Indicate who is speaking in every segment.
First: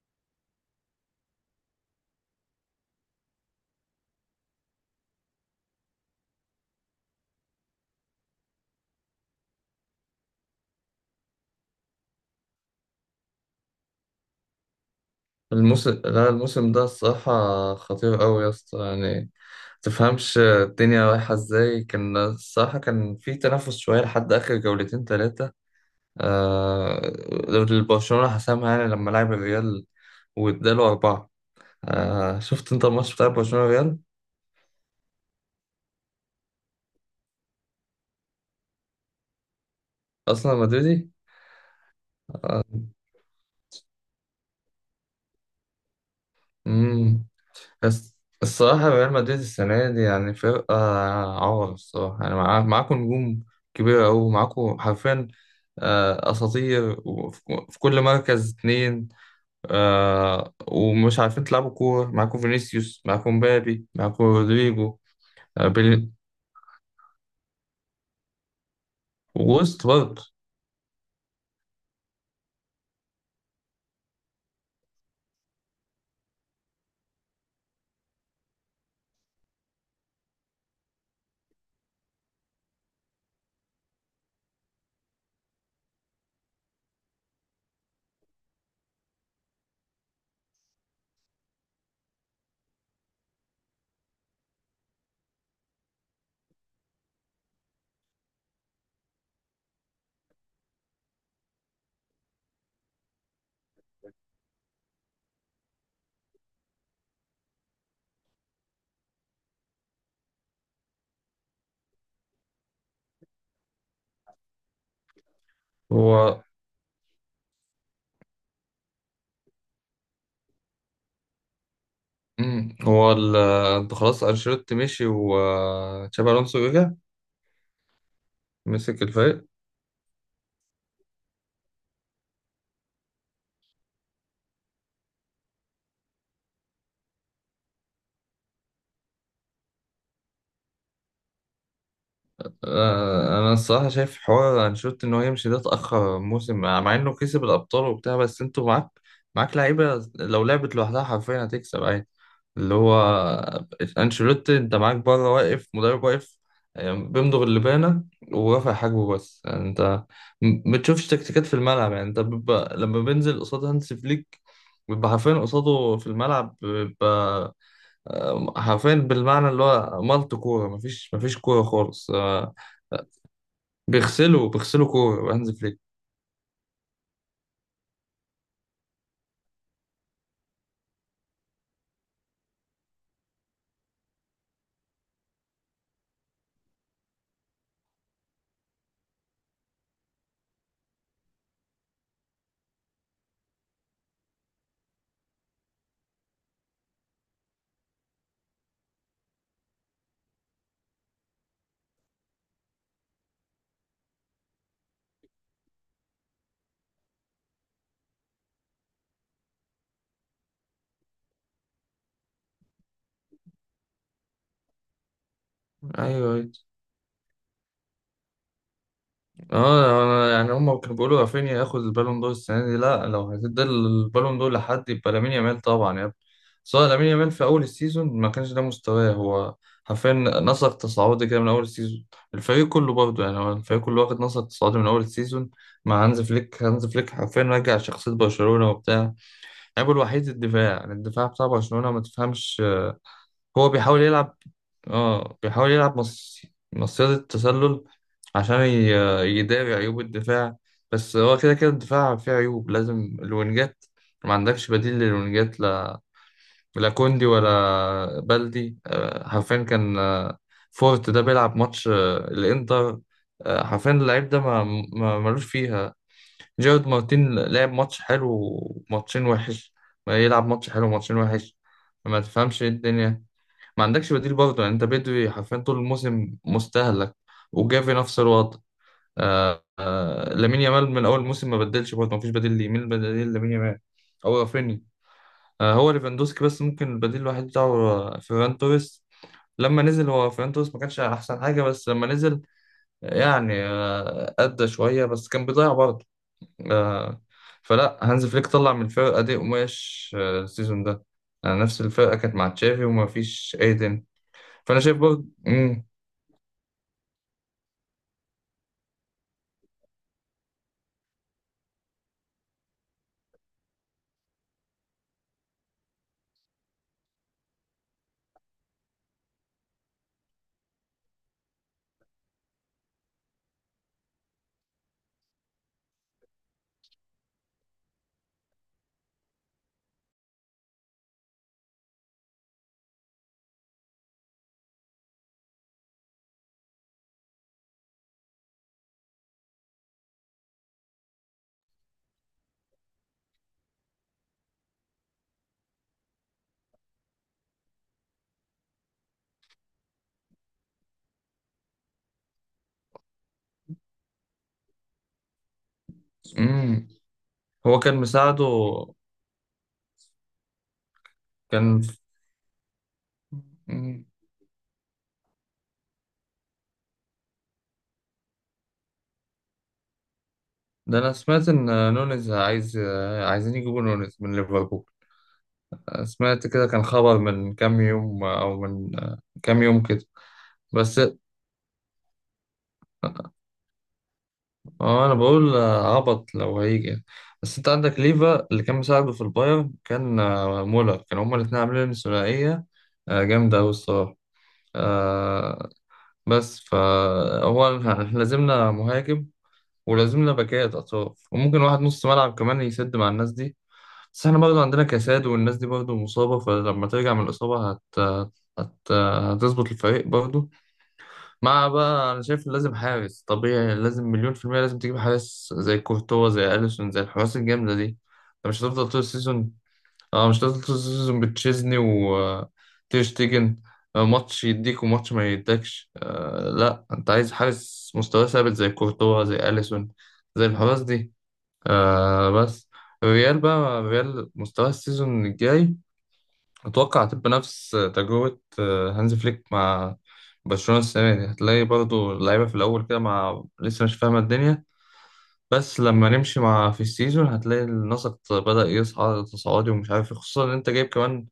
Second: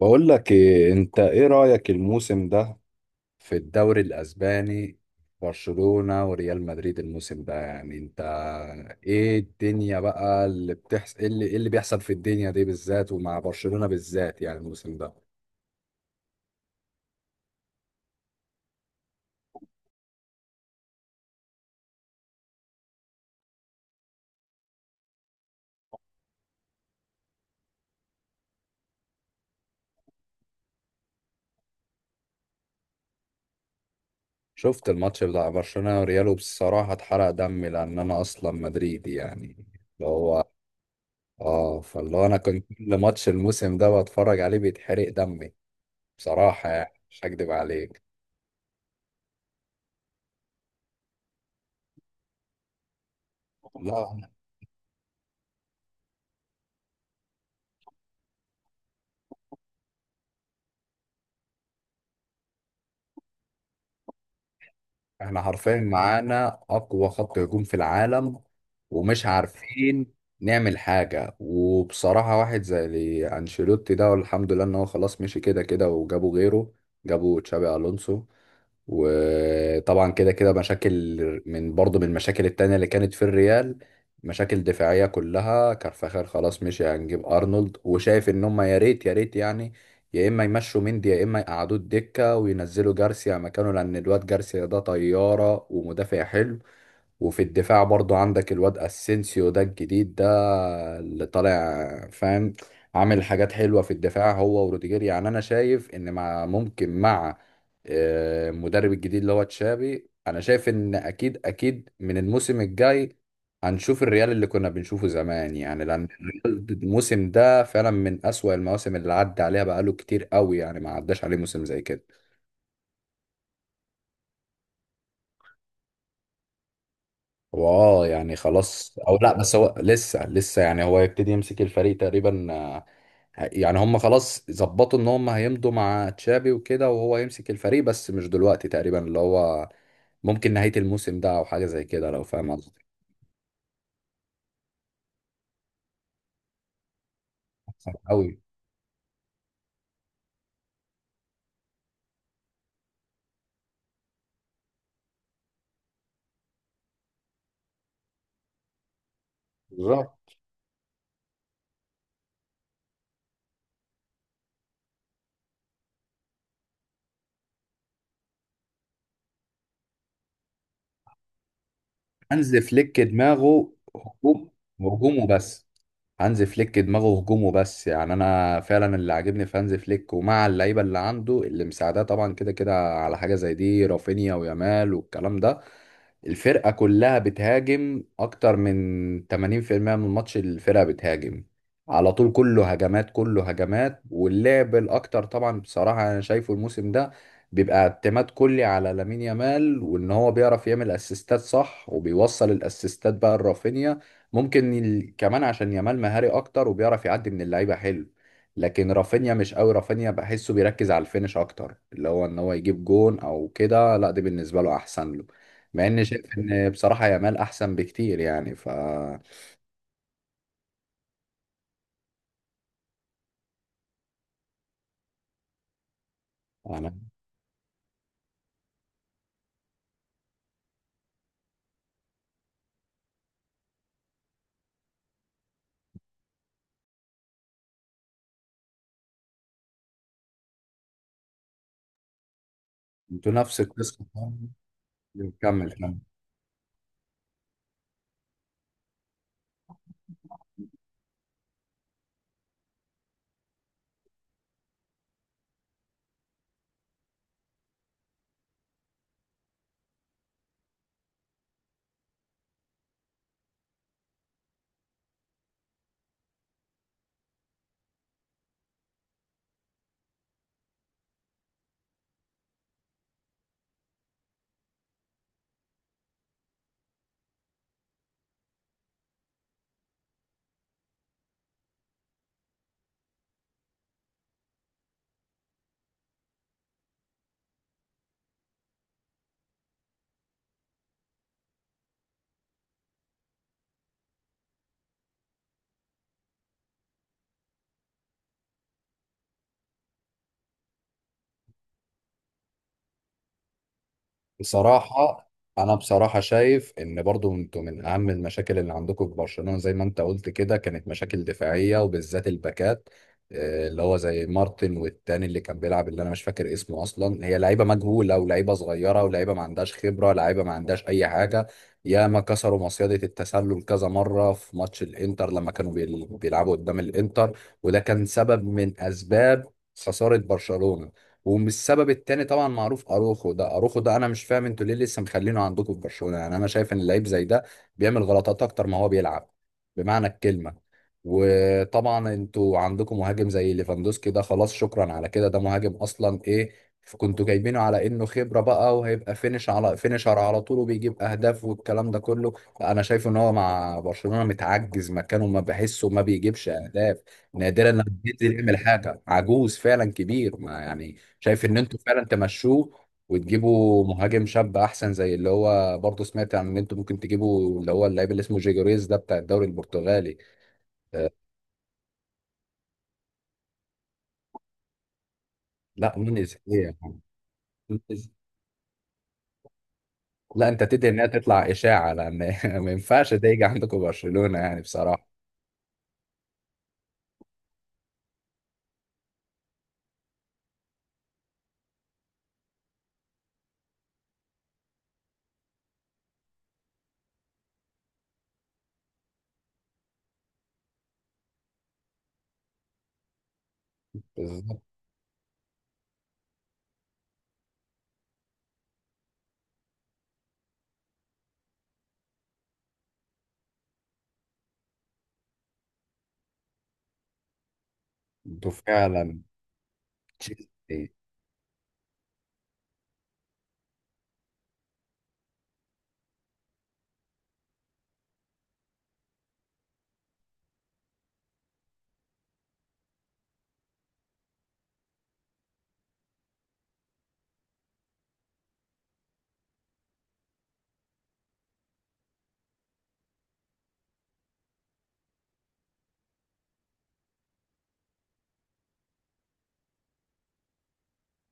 Speaker 1: بقول لك إيه، انت ايه رأيك الموسم ده في الدوري الاسباني؟ برشلونة وريال مدريد الموسم ده، يعني انت ايه الدنيا بقى اللي بتحصل، إيه اللي بيحصل في الدنيا دي بالذات ومع برشلونة بالذات يعني الموسم ده؟
Speaker 2: الموسم، لا الموسم ده الصراحة خطير أوي يا اسطى، يعني تفهمش الدنيا رايحة ازاي. كان الصراحة كان في تنافس شوية لحد آخر جولتين تلاتة. آه، برشلونة حسمها يعني لما لعب الريال واداله أربعة. آه، شفت أنت الماتش بتاع برشلونة ريال؟
Speaker 1: شفت الماتش بتاع برشلونة وريال. بصراحة اتحرق دمي، لان انا اصلا مدريدي يعني. اللي هو
Speaker 2: أصلا مدريدي؟
Speaker 1: اه فاللي هو انا كنت كل ماتش الموسم ده بتفرج عليه بيتحرق دمي بصراحة، يعني مش
Speaker 2: مم.
Speaker 1: هكدب عليك.
Speaker 2: بس الصراحة ريال مدريد السنة دي يعني فرقة عور الصراحة، يعني معاكم نجوم كبيرة
Speaker 1: لا،
Speaker 2: أوي، معاكم حرفيا أساطير في كل مركز اتنين، ومش عارفين تلعبوا كورة. معاكم فينيسيوس، معاكم مبابي، معاكم رودريجو،
Speaker 1: احنا
Speaker 2: آه،
Speaker 1: حرفيا
Speaker 2: بيل-
Speaker 1: معانا اقوى خط هجوم في العالم ومش
Speaker 2: ووسط
Speaker 1: عارفين
Speaker 2: برضه.
Speaker 1: نعمل حاجة. وبصراحة واحد زي انشيلوتي ده، والحمد لله ان هو خلاص مشي كده كده وجابوا غيره. جابوا تشابي الونسو. وطبعا كده كده مشاكل، من برضو من المشاكل التانية اللي كانت في الريال، مشاكل دفاعية كلها. كارفاخال خلاص مشي، هنجيب أرنولد. وشايف إن هما يا ريت يا ريت يعني، يا إما يمشوا مندي يا إما يقعدوه الدكة وينزلوا جارسيا مكانه، لأن الواد جارسيا ده طيارة ومدافع حلو. وفي الدفاع برضو عندك الواد اسينسيو ده الجديد ده، اللي طالع فاهم، عامل حاجات حلوة في الدفاع هو وروديجير. يعني انا شايف ان مع المدرب الجديد اللي هو تشابي، انا شايف ان اكيد اكيد من الموسم الجاي هنشوف الريال اللي كنا بنشوفه زمان. يعني لان
Speaker 2: هو
Speaker 1: الريال الموسم ده فعلا من اسوأ المواسم اللي عدى عليها، بقاله كتير قوي يعني ما عداش عليه موسم زي كده.
Speaker 2: مم، هو ال- آه، خلاص أنشيلوتي مشي وتشابي ألونسو رجع
Speaker 1: هو يعني خلاص
Speaker 2: مسك
Speaker 1: او لا،
Speaker 2: الفريق.
Speaker 1: بس هو لسه لسه يعني هو يبتدي يمسك الفريق تقريبا. يعني هم خلاص ظبطوا ان هم هيمضوا مع تشابي وكده وهو يمسك الفريق، بس مش دلوقتي تقريبا، اللي هو ممكن نهاية الموسم ده او حاجة زي كده لو فاهم قصدي.
Speaker 2: انا الصراحه شايف حوار انشيلوتي ان هو يمشي ده اتاخر موسم، مع انه كسب الابطال
Speaker 1: صعب
Speaker 2: وبتاع،
Speaker 1: قوي.
Speaker 2: بس انتوا معاك لعيبه لو لعبت لوحدها حرفيا هتكسب عادي. اللي هو انشيلوتي انت معاك بره، واقف مدرب واقف، بيمضغ اللبانه ورافع حاجبه بس. يعني انت
Speaker 1: بالظبط.
Speaker 2: ما بتشوفش تكتيكات في الملعب. يعني انت بيبقى لما بينزل قصاد هانس فليك بيبقى حرفيا قصاده في الملعب، بيبقى حرفيا بالمعنى اللي هو مالت كوره، مفيش كوره خالص. آه،
Speaker 1: هانز فليك دماغه هجوم،
Speaker 2: بيغسلوا
Speaker 1: هجوم
Speaker 2: كورة هانز
Speaker 1: وبس.
Speaker 2: فليك.
Speaker 1: هانز فليك دماغه هجوم وبس. يعني انا فعلا اللي عاجبني في هانز فليك ومع اللعيبه اللي عنده اللي مساعداه طبعا كده كده على حاجه زي دي، رافينيا ويامال والكلام ده، الفرقه كلها بتهاجم. اكتر من 80% من الماتش الفرقه بتهاجم، على طول كله هجمات كله هجمات. واللعب الاكتر طبعا بصراحه انا شايفه الموسم ده بيبقى اعتماد كلي على لامين يامال، وان هو بيعرف يعمل اسيستات صح وبيوصل الاسيستات بقى لرافينيا. ممكن كمان عشان يامال مهاري اكتر وبيعرف يعدي من اللعيبه حلو. لكن رافينيا مش قوي، رافينيا بحسه بيركز على الفينش اكتر، اللي هو ان هو يجيب جون او كده، لا دي بالنسبه له احسن له. مع اني شايف
Speaker 2: ايوه،
Speaker 1: ان بصراحه يامال احسن بكتير يعني، ف
Speaker 2: اه أنا يعني هم كانوا بيقولوا رافينيا ياخد البالون دور السنة دي. لا، لو هتدي البالون دور لحد يبقى لامين يامال طبعا يا ابني. سواء
Speaker 1: انا
Speaker 2: لامين يامال في اول السيزون ما كانش ده مستواه. هو حرفيا نسق تصاعدي كده من اول السيزون، الفريق كله برضه. يعني هو الفريق كله واخد نسق تصاعدي من اول السيزون مع هانز فليك. هانز فليك حرفيا رجع شخصية برشلونة وبتاع. عيبه الوحيد الدفاع، يعني الدفاع بتاع برشلونة ما تفهمش.
Speaker 1: انتوا نفس
Speaker 2: هو بيحاول
Speaker 1: القصه.
Speaker 2: يلعب،
Speaker 1: كمل
Speaker 2: اه بيحاول
Speaker 1: كمل.
Speaker 2: يلعب مص... مصيدة التسلل عشان ي... يداري عيوب الدفاع. بس هو كده كده الدفاع فيه عيوب. لازم الوينجات، ما عندكش بديل للوينجات. لا، لا كوندي ولا بلدي. آه، حرفيا كان آه، فورت ده بيلعب ماتش آه، الانتر، آه، حرفيا اللعيب ده ما... ما ملوش فيها. جيرارد مارتين لعب ماتش حلو وماتشين وحش، ما يلعب ماتش حلو وماتشين وحش. ما تفهمش ايه الدنيا. ما عندكش بديل برضه، يعني انت بدري حرفيا طول الموسم مستهلك. وجافي نفس الوضع. آه آه، لامين يامال من اول الموسم ما بدلش برضه، ما فيش بديل ليه. مين البديل لامين يامال؟ هو رافينيا، آه، هو ليفاندوسكي. بس ممكن البديل الوحيد بتاعه آه، فيران توريس. لما نزل هو فيران توريس ما كانش احسن حاجه، بس لما نزل يعني آه ادى شويه، بس كان بيضيع برضه. آه، فلا هانز فليك طلع من الفرقه دي قماش آه، السيزون ده. آه نفس الفرقه كانت مع تشافي وما فيش ايدن. فانا شايف برضه.
Speaker 1: بصراحة، أنا بصراحة شايف إن برضو أنتوا من أهم المشاكل اللي عندكم في برشلونة زي ما أنت قلت كده كانت مشاكل دفاعية وبالذات الباكات، اللي هو زي مارتن والتاني اللي كان بيلعب اللي أنا مش فاكر اسمه أصلا. هي لعيبة مجهولة ولعيبة صغيرة ولعيبة ما عندهاش خبرة، لعيبة ما عندهاش أي حاجة. ياما كسروا مصيدة التسلل كذا مرة في ماتش الإنتر لما كانوا بيلعبوا قدام الإنتر، وده كان سبب من أسباب خسارة برشلونة. ومش السبب التاني طبعا معروف، اروخو ده انا مش فاهم انتوا ليه لسه مخلينه عندكم في برشلونه. يعني انا شايف ان اللعيب زي ده بيعمل غلطات اكتر ما هو بيلعب بمعنى الكلمه. وطبعا انتوا عندكم مهاجم زي ليفاندوسكي ده، خلاص شكرا على كده. ده مهاجم اصلا ايه، كنتوا جايبينه على انه خبره بقى وهيبقى فينش على فينشر على طول وبيجيب اهداف والكلام ده كله. لا، انا شايف ان هو مع برشلونه متعجز مكانه، ما بحسه ما بيجيبش
Speaker 2: امم
Speaker 1: اهداف. نادرا
Speaker 2: هو
Speaker 1: لما
Speaker 2: كان
Speaker 1: بينزل
Speaker 2: مساعده
Speaker 1: يعمل حاجه. عجوز فعلا كبير، ما يعني شايف ان انتوا
Speaker 2: كان.
Speaker 1: فعلا تمشوه وتجيبوا
Speaker 2: مم.
Speaker 1: مهاجم شاب احسن، زي اللي هو برضه سمعت عن ان انتوا ممكن تجيبوا اللي هو اللاعب اللي اسمه جيجوريز ده بتاع الدوري البرتغالي.
Speaker 2: ده
Speaker 1: آه،
Speaker 2: انا سمعت ان نونيز عايزين يجيبوا نونيز من ليفربول.
Speaker 1: لا نونيز
Speaker 2: سمعت
Speaker 1: ايه
Speaker 2: كده،
Speaker 1: يا
Speaker 2: كان
Speaker 1: عم؟
Speaker 2: خبر من كام
Speaker 1: نونيز.
Speaker 2: يوم او من كام يوم كده.
Speaker 1: لا انت تدعي
Speaker 2: بس
Speaker 1: انها تطلع اشاعه، لان ما ينفعش ده يجي عندكم برشلونه يعني
Speaker 2: آه،
Speaker 1: بصراحه.
Speaker 2: انا بقول آه، عبط لو هيجي. بس انت عندك ليفا اللي كان مساعده في البايرن. كان آه، مولر، كانوا هما الاتنين عاملين ثنائية آه، جامدة أوي الصراحة آه، بس فهو احنا لازمنا مهاجم، ولازم لنا باكات اطراف، وممكن واحد نص ملعب كمان يسد مع الناس دي. بس احنا
Speaker 1: بالظبط.
Speaker 2: برضه عندنا كساد، والناس دي برضه مصابة، فلما ترجع من الإصابة هتظبط الفريق برضه. مع بقى أنا شايف لازم حارس طبيعي، لازم مليون في المية لازم تجيب حارس زي كورتوا، زي أليسون، زي الحراس الجامدة دي. أنت
Speaker 1: انتوا
Speaker 2: مش هتفضل طول
Speaker 1: فعلا.
Speaker 2: السيزون، اه مش
Speaker 1: تشيلسي.
Speaker 2: هتفضل طول السيزون بتشيزني وتير شتيجن آه، ماتش يديك وماتش ما يديكش. آه لا، أنت عايز حارس مستواه ثابت زي كورتوا زي أليسون زي الحراس دي. آه بس، ريال بقى، ريال مستوى السيزون الجاي أتوقع هتبقى نفس تجربة آه، هانز فليك مع برشلونة السنة دي. هتلاقي برضو اللعيبة في الأول كده مع لسه مش فاهمة الدنيا، بس لما نمشي مع في السيزون هتلاقي النسق بدأ يصعد تصاعدي ومش عارف إيه، خصوصا إن أنت جايب كمان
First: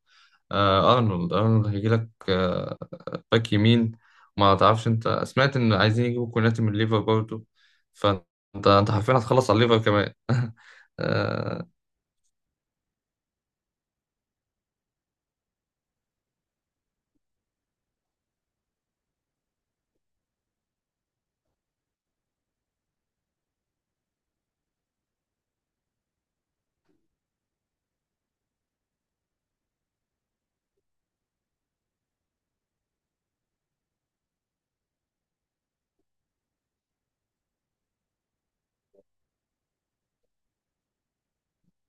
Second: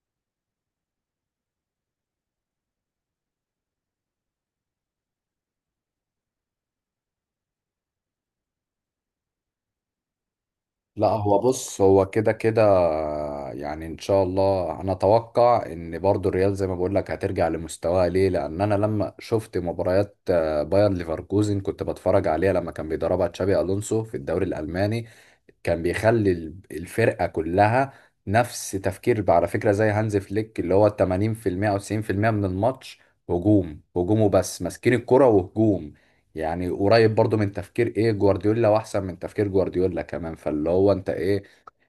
Speaker 2: آه أرنولد هيجيلك آه، باك يمين. ما تعرفش أنت سمعت إن عايزين يجيبوا كوناتي من ليفر برضو؟ فأنت أنت حرفيا هتخلص على الليفر كمان.
Speaker 1: لا هو بص، هو كده كده. يعني ان شاء الله انا اتوقع ان برضو الريال زي ما بقول لك هترجع لمستواها. ليه؟ لان انا لما شفت مباريات باير ليفركوزن، كنت بتفرج عليها لما كان بيدربها تشابي الونسو في الدوري الالماني. كان بيخلي الفرقه كلها نفس تفكير بقى، على فكره زي هانز فليك، اللي هو 80% او 90% من الماتش هجوم، هجوم وبس، ماسكين الكرة وهجوم. يعني قريب برضو من تفكير ايه جوارديولا، واحسن من تفكير جوارديولا كمان. فاللي هو انت ايه،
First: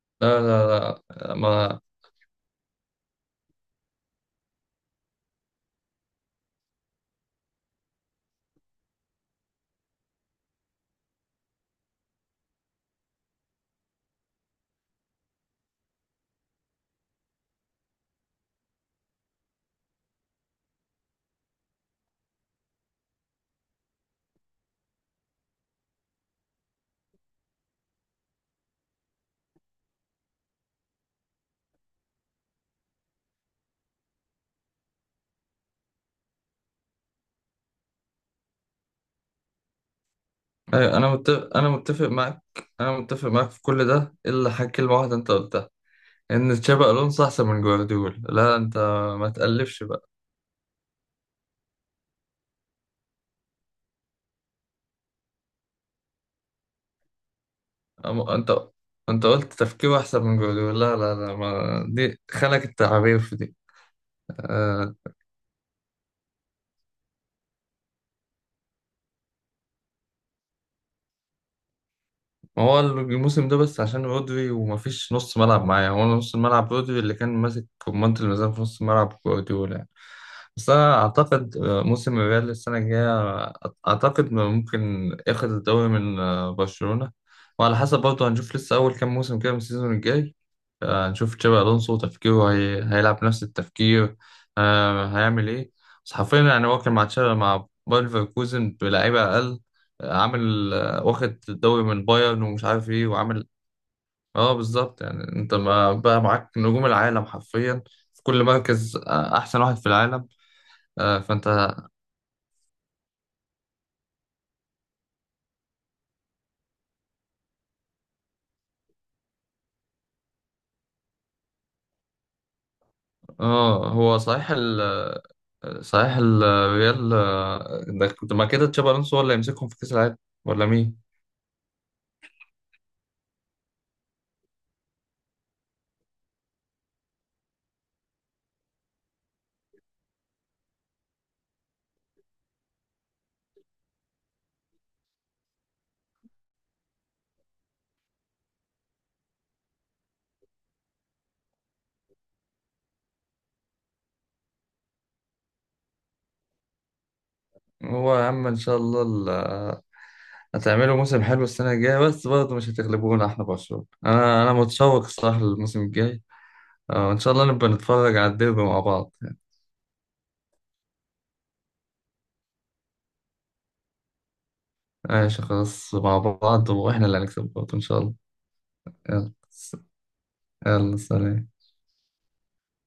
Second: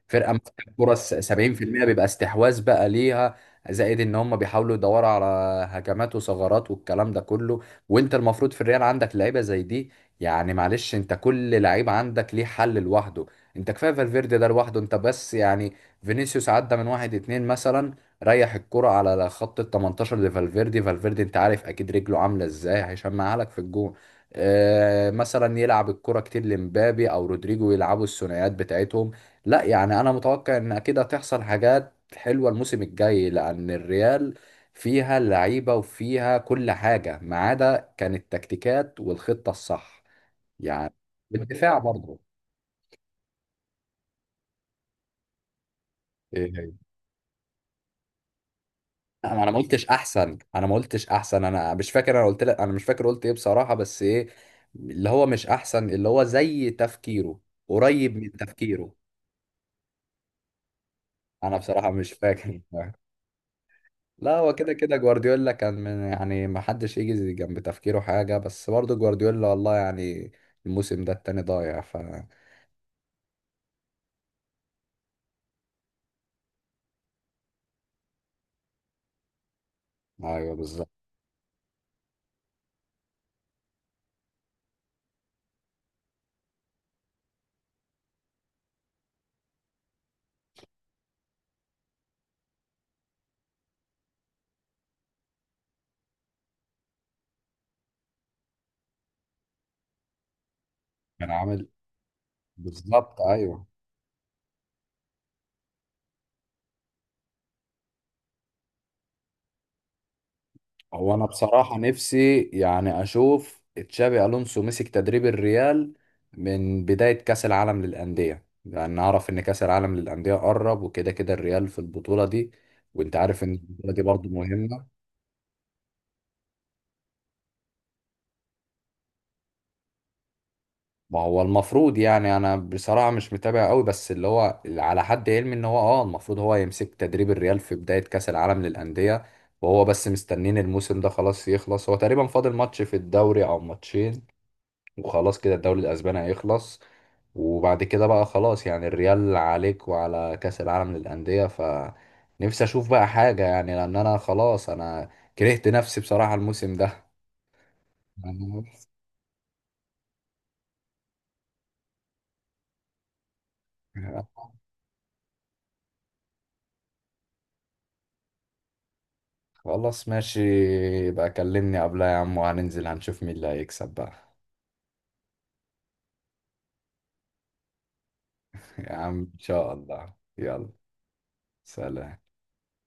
Speaker 1: فرقه
Speaker 2: لا
Speaker 1: ماسكه
Speaker 2: لا
Speaker 1: فرص
Speaker 2: لا ما
Speaker 1: 70% بيبقى استحواذ بقى ليها، زائد ان هم بيحاولوا يدوروا على هجمات وثغرات والكلام ده كله. وانت المفروض في الريال عندك لعيبه زي دي، يعني معلش انت كل لعيب عندك ليه حل لوحده. انت كفايه فالفيردي ده لوحده انت بس، يعني فينيسيوس عدى من واحد اتنين مثلا، ريح الكرة على خط ال 18 لفالفيردي، فالفيردي انت عارف اكيد رجله عامله ازاي هيشمعها لك في الجون. آه مثلا يلعب الكرة كتير لمبابي او رودريجو يلعبوا الثنائيات بتاعتهم. لا يعني انا متوقع ان اكيد هتحصل حاجات حلوه الموسم الجاي، لان الريال فيها اللعيبه وفيها كل حاجه، ما عدا كانت التكتيكات والخطه الصح يعني،
Speaker 2: أيوة، انا متفق،
Speaker 1: بالدفاع برضه.
Speaker 2: انا متفق معاك في كل ده الا حاجه، كلمه واحده انت قلتها
Speaker 1: إيه
Speaker 2: ان
Speaker 1: هي؟
Speaker 2: تشابي الونسو احسن من جوارديولا. لا انت ما
Speaker 1: انا ما
Speaker 2: تقلفش
Speaker 1: قلتش
Speaker 2: بقى.
Speaker 1: احسن، انا مش فاكر. انا قلت لك انا مش فاكر قلت ايه بصراحه، بس ايه، اللي هو مش احسن، اللي هو زي تفكيره، قريب
Speaker 2: أم-
Speaker 1: من
Speaker 2: انت
Speaker 1: تفكيره.
Speaker 2: انت قلت تفكيره احسن من جوارديولا. لا لا لا،
Speaker 1: انا
Speaker 2: ما
Speaker 1: بصراحه مش
Speaker 2: دي
Speaker 1: فاكر
Speaker 2: خلك التعابير في دي.
Speaker 1: لا هو كده
Speaker 2: آه،
Speaker 1: كده جوارديولا كان من، يعني ما حدش يجي جنب تفكيره حاجة، بس برضه جوارديولا والله يعني الموسم ده التاني ضايع ف.
Speaker 2: ما هو الموسم ده بس عشان رودري، ومفيش نص ملعب معايا. هو نص الملعب رودري اللي كان ماسك كمانة الميزان في نص الملعب جوارديولا يعني.
Speaker 1: ايوه
Speaker 2: بس
Speaker 1: بالظبط.
Speaker 2: أنا أعتقد آه، موسم الريال السنة الجاية آه، أعتقد إنه ممكن ياخد الدوري من آه، برشلونة. وعلى حسب برضه، هنشوف لسه أول كام موسم كده من السيزون الجاي. آه، هنشوف تشابي ألونسو تفكيره هي... هيلعب نفس التفكير، آه، هيعمل إيه. بس حرفيا يعني هو كان مع تشابي مع باير ليفركوزن بلعيبة أقل آه، عامل،
Speaker 1: كان
Speaker 2: واخد
Speaker 1: عامل.
Speaker 2: الدوري من بايرن ومش عارف ايه
Speaker 1: بالظبط
Speaker 2: وعامل.
Speaker 1: ايوه.
Speaker 2: اه بالظبط. يعني انت ما بقى معاك نجوم العالم حرفيا في كل مركز آه، احسن واحد في العالم
Speaker 1: هو
Speaker 2: آه،
Speaker 1: انا
Speaker 2: فانت.
Speaker 1: بصراحة نفسي يعني اشوف تشابي الونسو مسك تدريب الريال من بداية كأس العالم للأندية، لأن أعرف إن كأس العالم للأندية قرب وكده كده الريال في البطولة دي، وأنت عارف إن
Speaker 2: اه
Speaker 1: البطولة دي
Speaker 2: هو
Speaker 1: برضه
Speaker 2: صحيح
Speaker 1: مهمة.
Speaker 2: صحيح الريال آه، ده كنت ما كده تشابي الونسو هو اللي يمسكهم في كاس العالم ولا مين.
Speaker 1: ما هو المفروض، يعني انا بصراحة مش متابع قوي، بس اللي هو اللي على حد علمي ان هو المفروض هو يمسك تدريب الريال في بداية كأس العالم للأندية. وهو بس مستنين الموسم ده خلاص يخلص، هو تقريبا فاضل ماتش في الدوري او ماتشين وخلاص كده الدوري الاسباني هيخلص. وبعد كده بقى خلاص، يعني الريال عليك وعلى كأس العالم للأندية، فنفسي اشوف بقى حاجة يعني، لان انا خلاص انا كرهت نفسي بصراحة الموسم ده.
Speaker 2: هو يا عم ان شاء الله هتعملوا موسم حلو السنه الجايه، بس برضه مش هتغلبونا احنا برشلونه. انا متشوق الصراحه للموسم الجاي آه، ان شاء الله نبقى نتفرج على الديربي مع بعض.
Speaker 1: خلاص ماشي. يبقى كلمني قبلها يا عم وهننزل هنشوف مين اللي هيكسب بقى.
Speaker 2: ماشي، خلاص مع بعض، واحنا اللي هنكسب برضه ان شاء الله.
Speaker 1: يا عم
Speaker 2: يلا،
Speaker 1: ان شاء الله، يلا.
Speaker 2: يلا سلام
Speaker 1: سلام.